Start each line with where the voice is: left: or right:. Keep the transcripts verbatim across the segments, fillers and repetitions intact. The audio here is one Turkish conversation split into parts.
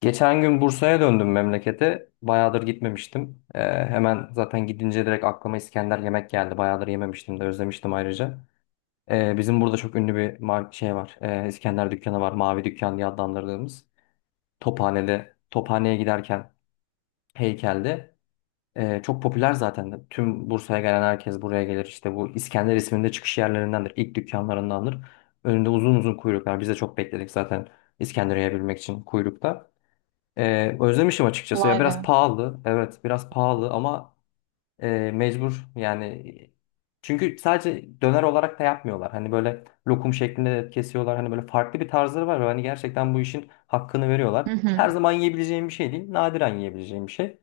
left: Geçen gün Bursa'ya döndüm memlekete. Bayağıdır gitmemiştim. Ee, hemen zaten gidince direkt aklıma İskender yemek geldi. Bayağıdır yememiştim de özlemiştim ayrıca. Ee, bizim burada çok ünlü bir mar- şey var. Ee, İskender dükkanı var. Mavi Dükkan diye adlandırdığımız. Tophane'de, Tophane'ye giderken heykelde. Ee, çok popüler zaten. De. Tüm Bursa'ya gelen herkes buraya gelir. İşte bu İskender isminde çıkış yerlerindendir. İlk dükkanlarındandır. Önünde uzun uzun kuyruklar. Biz de çok bekledik zaten İskender yiyebilmek için kuyrukta. Ee, özlemişim açıkçası. Ya
right: Vay
left: biraz
right: be.
left: pahalı, evet, biraz pahalı ama e, mecbur yani. Çünkü sadece döner olarak da yapmıyorlar. Hani böyle lokum şeklinde de kesiyorlar. Hani böyle farklı bir tarzları var ve hani gerçekten bu işin hakkını
right: Hı
left: veriyorlar. Her
right: hı.
left: zaman yiyebileceğim bir şey değil, nadiren yiyebileceğim bir şey.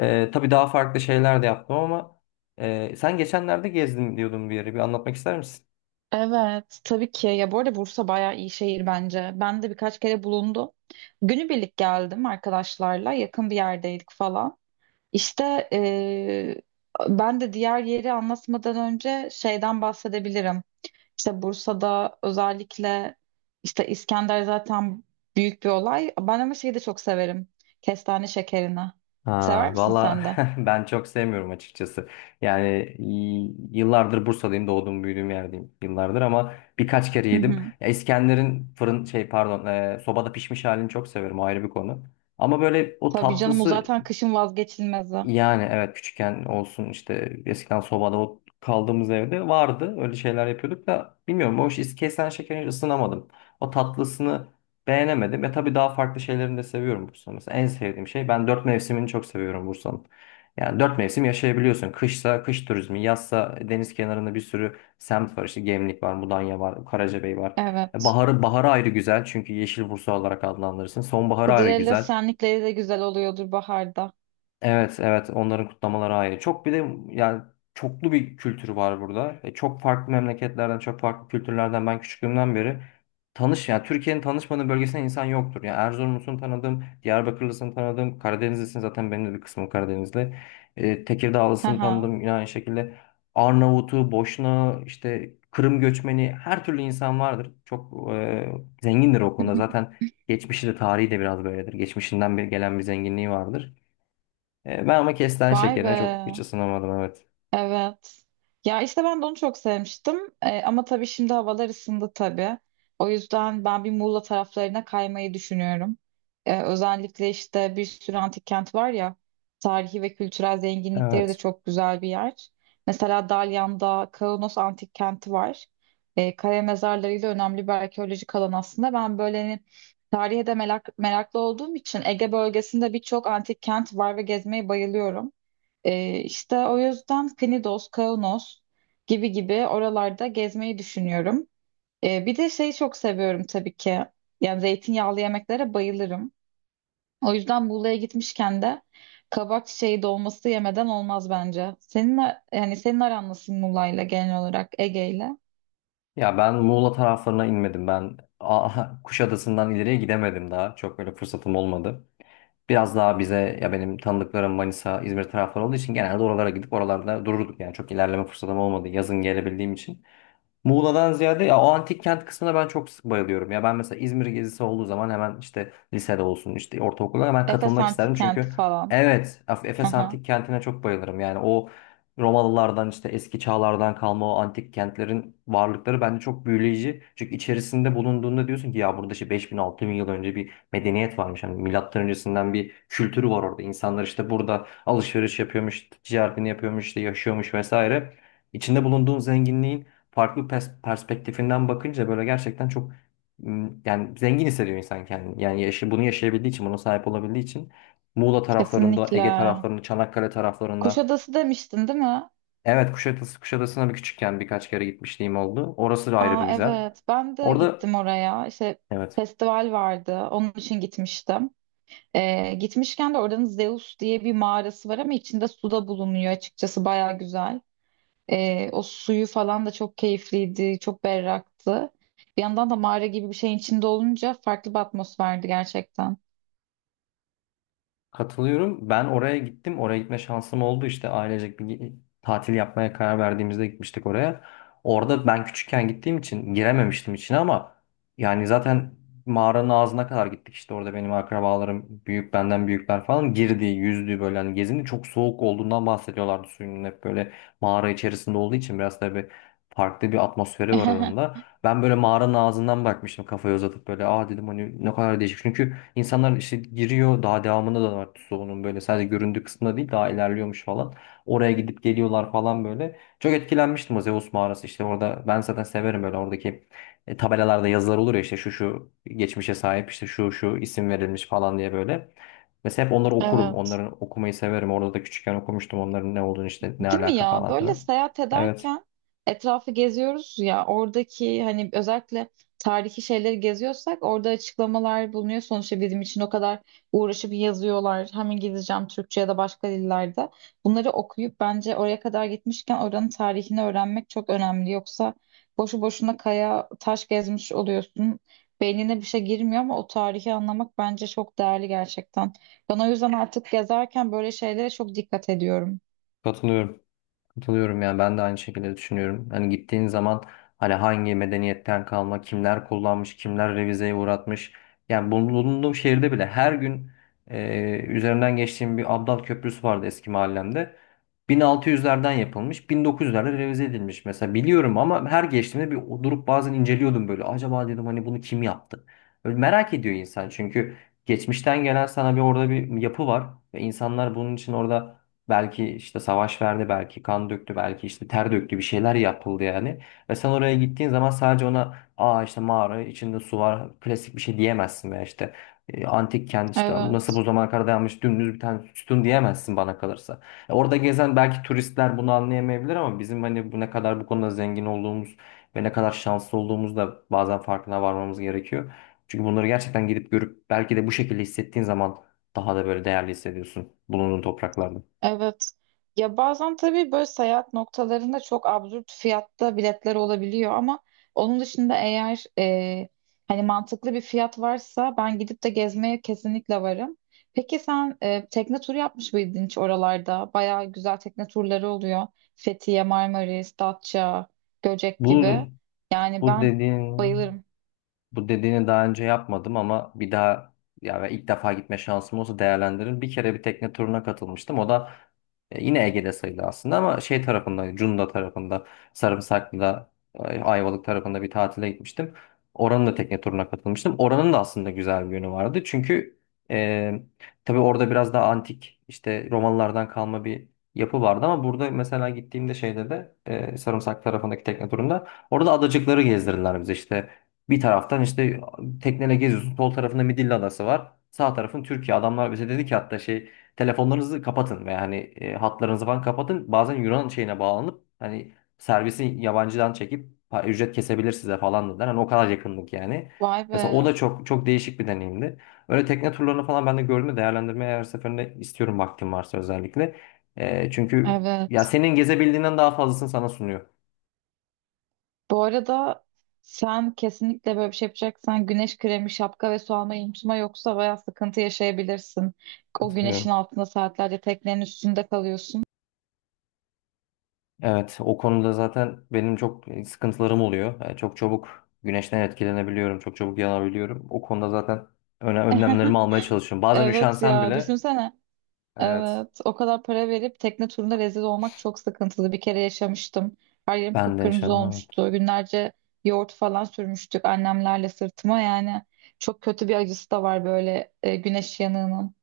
left: Ee, tabii daha farklı şeyler de yaptım ama e, sen geçenlerde gezdim diyordun bir yere. Bir anlatmak ister misin?
right: Evet, tabii ki. Ya bu arada Bursa bayağı iyi şehir bence. Ben de birkaç kere bulundum. Günübirlik geldim arkadaşlarla. Yakın bir yerdeydik falan. İşte eee, ben de diğer yeri anlatmadan önce şeyden bahsedebilirim. İşte Bursa'da özellikle işte İskender zaten büyük bir olay. Ben ama şeyi de çok severim. Kestane şekerini. Sever
left: Ha,
right: misin
left: valla
right: sen de?
left: ben çok sevmiyorum açıkçası. Yani y- Yıllardır Bursa'dayım, doğdum büyüdüğüm yerdeyim yıllardır ama birkaç kere
right: Hı
left: yedim.
right: hı.
left: Ya İskender'in fırın şey pardon e, sobada pişmiş halini çok severim, o ayrı bir konu. Ama böyle o
right: Tabii canım o
left: tatlısı,
right: zaten kışın vazgeçilmezi.
left: yani evet, küçükken olsun, işte eskiden sobada o kaldığımız evde vardı. Öyle şeyler yapıyorduk da bilmiyorum, o iş kesen şekeri ısınamadım. O tatlısını beğenemedim. Ve tabii daha farklı şeylerini de seviyorum Bursa'nın. Mesela en sevdiğim şey, ben dört mevsimini çok seviyorum Bursa'nın. Yani dört mevsim yaşayabiliyorsun. Kışsa kış turizmi, yazsa deniz kenarında bir sürü semt var. İşte Gemlik var, Mudanya var, Karacabey var. E,
right: Evet.
left: Baharı, baharı ayrı güzel çünkü Yeşil Bursa olarak adlandırırsın. Sonbaharı ayrı
right: Kızılderili
left: güzel.
right: senlikleri de güzel oluyordur baharda.
left: Evet, evet. Onların kutlamaları ayrı. Çok bir de yani çoklu bir kültürü var burada. E, çok farklı memleketlerden, çok farklı kültürlerden ben küçüklüğümden beri tanış, yani Türkiye'nin tanışmadığı bölgesinde insan yoktur. Yani Erzurumlusunu tanıdım, Diyarbakırlısını tanıdım, Karadenizlisini, zaten benim de bir kısmım Karadenizli. E, Tekirdağlısını
right: Haha.
left: tanıdım yine aynı şekilde. Arnavut'u, Boşna, işte Kırım göçmeni, her türlü insan vardır. Çok e, zengindir o konuda. Zaten geçmişi de tarihi de biraz böyledir. Geçmişinden bir gelen bir zenginliği vardır. E, ben ama kestane
right: Vay
left: şekerine
right: be.
left: çok hiç ısınamadım, evet.
right: Evet. Ya işte ben de onu çok sevmiştim. Ee, ama tabii şimdi havalar ısındı tabii. O yüzden ben bir Muğla taraflarına kaymayı düşünüyorum. Ee, özellikle işte bir sürü antik kent var ya. Tarihi ve kültürel zenginlikleri de
left: Evet.
right: çok güzel bir yer. Mesela Dalyan'da Kaunos Antik Kenti var. Ee, kaya mezarlarıyla önemli bir arkeolojik alan aslında. Ben böyle hani tarihe de merak, meraklı olduğum için Ege bölgesinde birçok antik kent var ve gezmeyi bayılıyorum. Ee, işte o yüzden Knidos, Kaunos gibi gibi oralarda gezmeyi düşünüyorum. Ee, bir de şeyi çok seviyorum tabii ki. Yani zeytinyağlı yemeklere bayılırım. O yüzden Muğla'ya gitmişken de kabak çiçeği dolması yemeden olmaz bence. Senin a- yani senin aran nasıl Muğla'yla genel olarak Ege'yle?
left: Ya ben Muğla taraflarına inmedim ben. Aa, Kuşadası'ndan ileriye gidemedim daha. Çok böyle fırsatım olmadı. Biraz daha bize, ya benim tanıdıklarım Manisa, İzmir tarafları olduğu için genelde oralara gidip oralarda dururduk. Yani çok ilerleme fırsatım olmadı yazın gelebildiğim için. Muğla'dan ziyade ya o antik kent kısmına ben çok sık bayılıyorum. Ya ben mesela İzmir gezisi olduğu zaman hemen, işte lisede olsun, işte ortaokulda hemen
right: Efes
left: katılmak
right: Antik
left: isterdim.
right: Kenti
left: Çünkü
right: falan.
left: evet, Af- Efes
right: Aha,
left: antik kentine çok bayılırım. Yani o Romalılardan, işte eski çağlardan kalma o antik kentlerin varlıkları bence çok büyüleyici. Çünkü içerisinde bulunduğunda diyorsun ki ya burada işte 5000 bin yıl önce bir medeniyet varmış. Hani milattan öncesinden bir kültürü var orada. İnsanlar işte burada alışveriş yapıyormuş, ticaretini yapıyormuş, işte yaşıyormuş vesaire. İçinde bulunduğun zenginliğin farklı pers- perspektifinden bakınca böyle gerçekten çok m, yani zengin hissediyor insan kendini. Yani yaşı, bunu yaşayabildiği için, buna sahip olabildiği için, Muğla taraflarında,
right: kesinlikle.
left: Ege taraflarında, Çanakkale taraflarında.
right: Kuşadası demiştin değil mi?
left: Evet, Kuşadası, Kuşadası'na bir küçükken birkaç kere gitmişliğim oldu. Orası da ayrı bir
right: Aa,
left: güzel.
right: evet ben de
left: Orada
right: gittim oraya. İşte
left: evet.
right: festival vardı onun için gitmiştim. Ee, gitmişken de oranın Zeus diye bir mağarası var ama içinde su da bulunuyor açıkçası baya güzel. Ee, o suyu falan da çok keyifliydi, çok berraktı. Bir yandan da mağara gibi bir şeyin içinde olunca farklı bir atmosferdi gerçekten.
left: Katılıyorum. Ben oraya gittim. Oraya gitme şansım oldu. İşte ailecek bir ge- tatil yapmaya karar verdiğimizde gitmiştik oraya. Orada ben küçükken gittiğim için girememiştim içine ama yani zaten mağaranın ağzına kadar gittik. İşte orada benim akrabalarım, büyük benden büyükler falan girdi, yüzdü, böyle hani gezindi. Çok soğuk olduğundan bahsediyorlardı suyunun, hep böyle mağara içerisinde olduğu için biraz tabii farklı bir atmosferi var onun da. Ben böyle mağaranın ağzından bakmıştım kafayı uzatıp, böyle aa dedim, hani ne kadar değişik. Çünkü İnsanlar işte giriyor, daha devamında da var, Tuzla'nın böyle sadece göründüğü kısmında değil, daha ilerliyormuş falan. Oraya gidip geliyorlar falan böyle. Çok etkilenmiştim o Zeus mağarası, işte orada ben zaten severim böyle oradaki e, tabelalarda yazılar olur ya, işte şu şu geçmişe sahip, işte şu şu isim verilmiş falan diye böyle. Mesela hep onları okurum.
right: Evet.
left: Onların okumayı severim. Orada da küçükken okumuştum onların ne olduğunu, işte ne
right: Değil mi
left: alaka
right: ya?
left: falan
right: Böyle
left: filan.
right: seyahat
left: Evet,
right: ederken etrafı geziyoruz ya oradaki hani özellikle tarihi şeyleri geziyorsak orada açıklamalar bulunuyor. Sonuçta bizim için o kadar uğraşıp yazıyorlar. Hem İngilizce hem Türkçe ya da başka dillerde. Bunları okuyup bence oraya kadar gitmişken oranın tarihini öğrenmek çok önemli. Yoksa boşu boşuna kaya taş gezmiş oluyorsun. Beynine bir şey girmiyor ama o tarihi anlamak bence çok değerli gerçekten. Ben o yüzden artık gezerken böyle şeylere çok dikkat ediyorum.
left: katılıyorum. Katılıyorum, yani ben de aynı şekilde düşünüyorum. Hani gittiğin zaman hani hangi medeniyetten kalma, kimler kullanmış, kimler revizeye uğratmış. Yani bulunduğum şehirde bile her gün e, üzerinden geçtiğim bir Abdal Köprüsü vardı eski mahallemde. bin altı yüzlerden yapılmış, bin dokuz yüzlerde revize edilmiş mesela, biliyorum ama her geçtiğimde bir durup bazen inceliyordum böyle. Acaba dedim hani bunu kim yaptı? Böyle merak ediyor insan çünkü geçmişten gelen sana bir, orada bir yapı var ve insanlar bunun için orada belki işte savaş verdi, belki kan döktü, belki işte ter döktü, bir şeyler yapıldı yani. Ve sen oraya gittiğin zaman sadece ona aa işte mağara içinde su var klasik bir şey diyemezsin, veya işte e, antik kent işte nasıl
right: Evet.
left: bu zamana kadar dayanmış dümdüz bir tane sütun diyemezsin bana kalırsa. E, Orada gezen belki turistler bunu anlayamayabilir ama bizim hani bu ne kadar bu konuda zengin olduğumuz ve ne kadar şanslı olduğumuz da bazen farkına varmamız gerekiyor. Çünkü bunları gerçekten gidip görüp belki de bu şekilde hissettiğin zaman daha da böyle değerli hissediyorsun bulunduğun topraklarda.
right: Evet. Ya bazen tabii böyle seyahat noktalarında çok absürt fiyatta biletler olabiliyor ama onun dışında eğer e, hani mantıklı bir fiyat varsa ben gidip de gezmeye kesinlikle varım. Peki sen e, tekne turu yapmış mıydın hiç oralarda? Bayağı güzel tekne turları oluyor. Fethiye, Marmaris, Datça, Göcek
left: Bu
right: gibi. Yani
left: bu
right: ben
left: dediğin
right: bayılırım.
left: bu dediğini daha önce yapmadım ama bir daha, ya ve ilk defa gitme şansım olsa değerlendiririm. Bir kere bir tekne turuna katılmıştım. O da e, yine Ege'de sayılır aslında ama şey tarafında, Cunda tarafında, Sarımsaklı'da, e, Ayvalık tarafında bir tatile gitmiştim. Oranın da tekne turuna katılmıştım. Oranın da aslında güzel bir yönü vardı. Çünkü e, tabii orada biraz daha antik, işte Romalılardan kalma bir yapı vardı, ama burada mesela gittiğimde şeyde de e, Sarımsak tarafındaki tekne turunda orada adacıkları gezdirdiler bize işte. Bir taraftan işte tekneyle geziyorsun. Sol tarafında Midilli Adası var. Sağ tarafın Türkiye. Adamlar bize dedi ki hatta şey, telefonlarınızı kapatın veya hani e, hatlarınızı falan kapatın. Bazen Yunan şeyine bağlanıp hani servisi yabancıdan çekip pa- ücret kesebilir size falan dediler. Hani o kadar yakınlık yani.
right: Vay
left: Mesela o
right: be.
left: da çok çok değişik bir deneyimdi. Öyle tekne turlarını falan ben de gördüm, değerlendirmeye her seferinde istiyorum vaktim varsa özellikle. E, çünkü ya
right: Evet.
left: senin gezebildiğinden daha fazlasını sana sunuyor.
right: Bu arada sen kesinlikle böyle bir şey yapacaksan güneş kremi, şapka ve su almayı unutma yoksa bayağı sıkıntı yaşayabilirsin. O güneşin
left: Katılıyorum.
right: altında saatlerce teknenin üstünde kalıyorsun.
left: Evet, o konuda zaten benim çok sıkıntılarım oluyor. Yani çok çabuk güneşten etkilenebiliyorum, çok çabuk yanabiliyorum. O konuda zaten öne, önlemlerimi almaya çalışıyorum. Bazen
right: Evet
left: üşensem
right: ya
left: bile,
right: düşünsene.
left: evet,
right: Evet, o kadar para verip tekne turunda rezil olmak çok sıkıntılı. Bir kere yaşamıştım. Her yerim
left: ben de
right: kıpkırmızı
left: yaşadım, evet.
right: olmuştu. Günlerce yoğurt falan sürmüştük annemlerle sırtıma yani. Çok kötü bir acısı da var böyle e, güneş yanığının.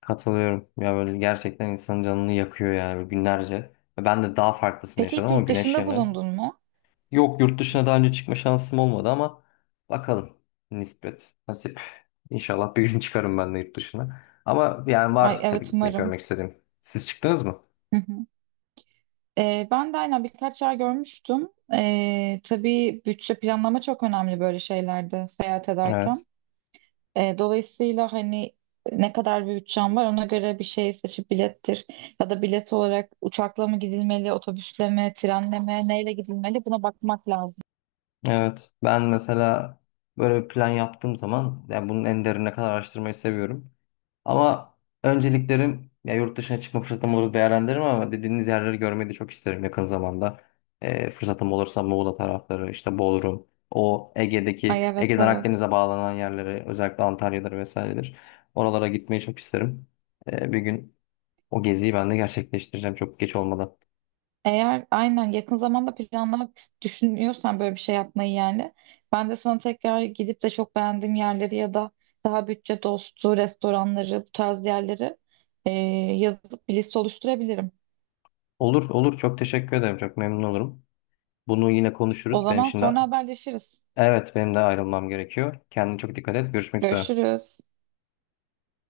left: Katılıyorum. Ya böyle gerçekten insanın canını yakıyor yani günlerce. Ve ben de daha farklısını
right: Peki
left: yaşadım
right: hiç
left: ama
right: yurt
left: güneş
right: dışında
left: yanı.
right: bulundun mu?
left: Yok, yurt dışına daha önce çıkma şansım olmadı ama bakalım. Nispet, nasip. İnşallah bir gün çıkarım ben de yurt dışına. Ama yani
right: Ay
left: var tabii
right: evet
left: gitmek,
right: umarım.
left: görmek istediğim. Siz çıktınız mı?
right: Hı hı. Ee, ben de aynen birkaç yer görmüştüm. Ee, tabii bütçe planlama çok önemli böyle şeylerde seyahat
left: Evet.
right: ederken. Ee, dolayısıyla hani ne kadar bir bütçem var ona göre bir şey seçip bilettir. Ya da bilet olarak uçakla mı gidilmeli, otobüsle mi, trenle mi, neyle gidilmeli buna bakmak lazım.
left: Evet, ben mesela böyle bir plan yaptığım zaman yani bunun en derine kadar araştırmayı seviyorum. Ama önceliklerim, ya yurt dışına çıkma fırsatım olursa değerlendiririm ama dediğiniz yerleri görmeyi de çok isterim yakın zamanda. Ee, fırsatım olursa Muğla tarafları, işte Bodrum, o Ege'deki,
right: Ay evet
left: Ege'den
right: evet.
left: Akdeniz'e bağlanan yerleri, özellikle Antalya'dır vesairedir. Oralara gitmeyi çok isterim. Ee, bir gün o geziyi ben de gerçekleştireceğim çok geç olmadan.
right: Eğer aynen yakın zamanda planlamak is- düşünüyorsan böyle bir şey yapmayı, yani ben de sana tekrar gidip de çok beğendiğim yerleri ya da daha bütçe dostu restoranları bu tarz yerleri e, yazıp bir liste oluşturabilirim.
left: Olur, olur. Çok teşekkür ederim. Çok memnun olurum. Bunu yine
right: O
left: konuşuruz. Benim
right: zaman
left: şimdi
right: sonra haberleşiriz.
left: evet, benim de ayrılmam gerekiyor. Kendine çok dikkat et. Görüşmek üzere.
right: Görüşürüz.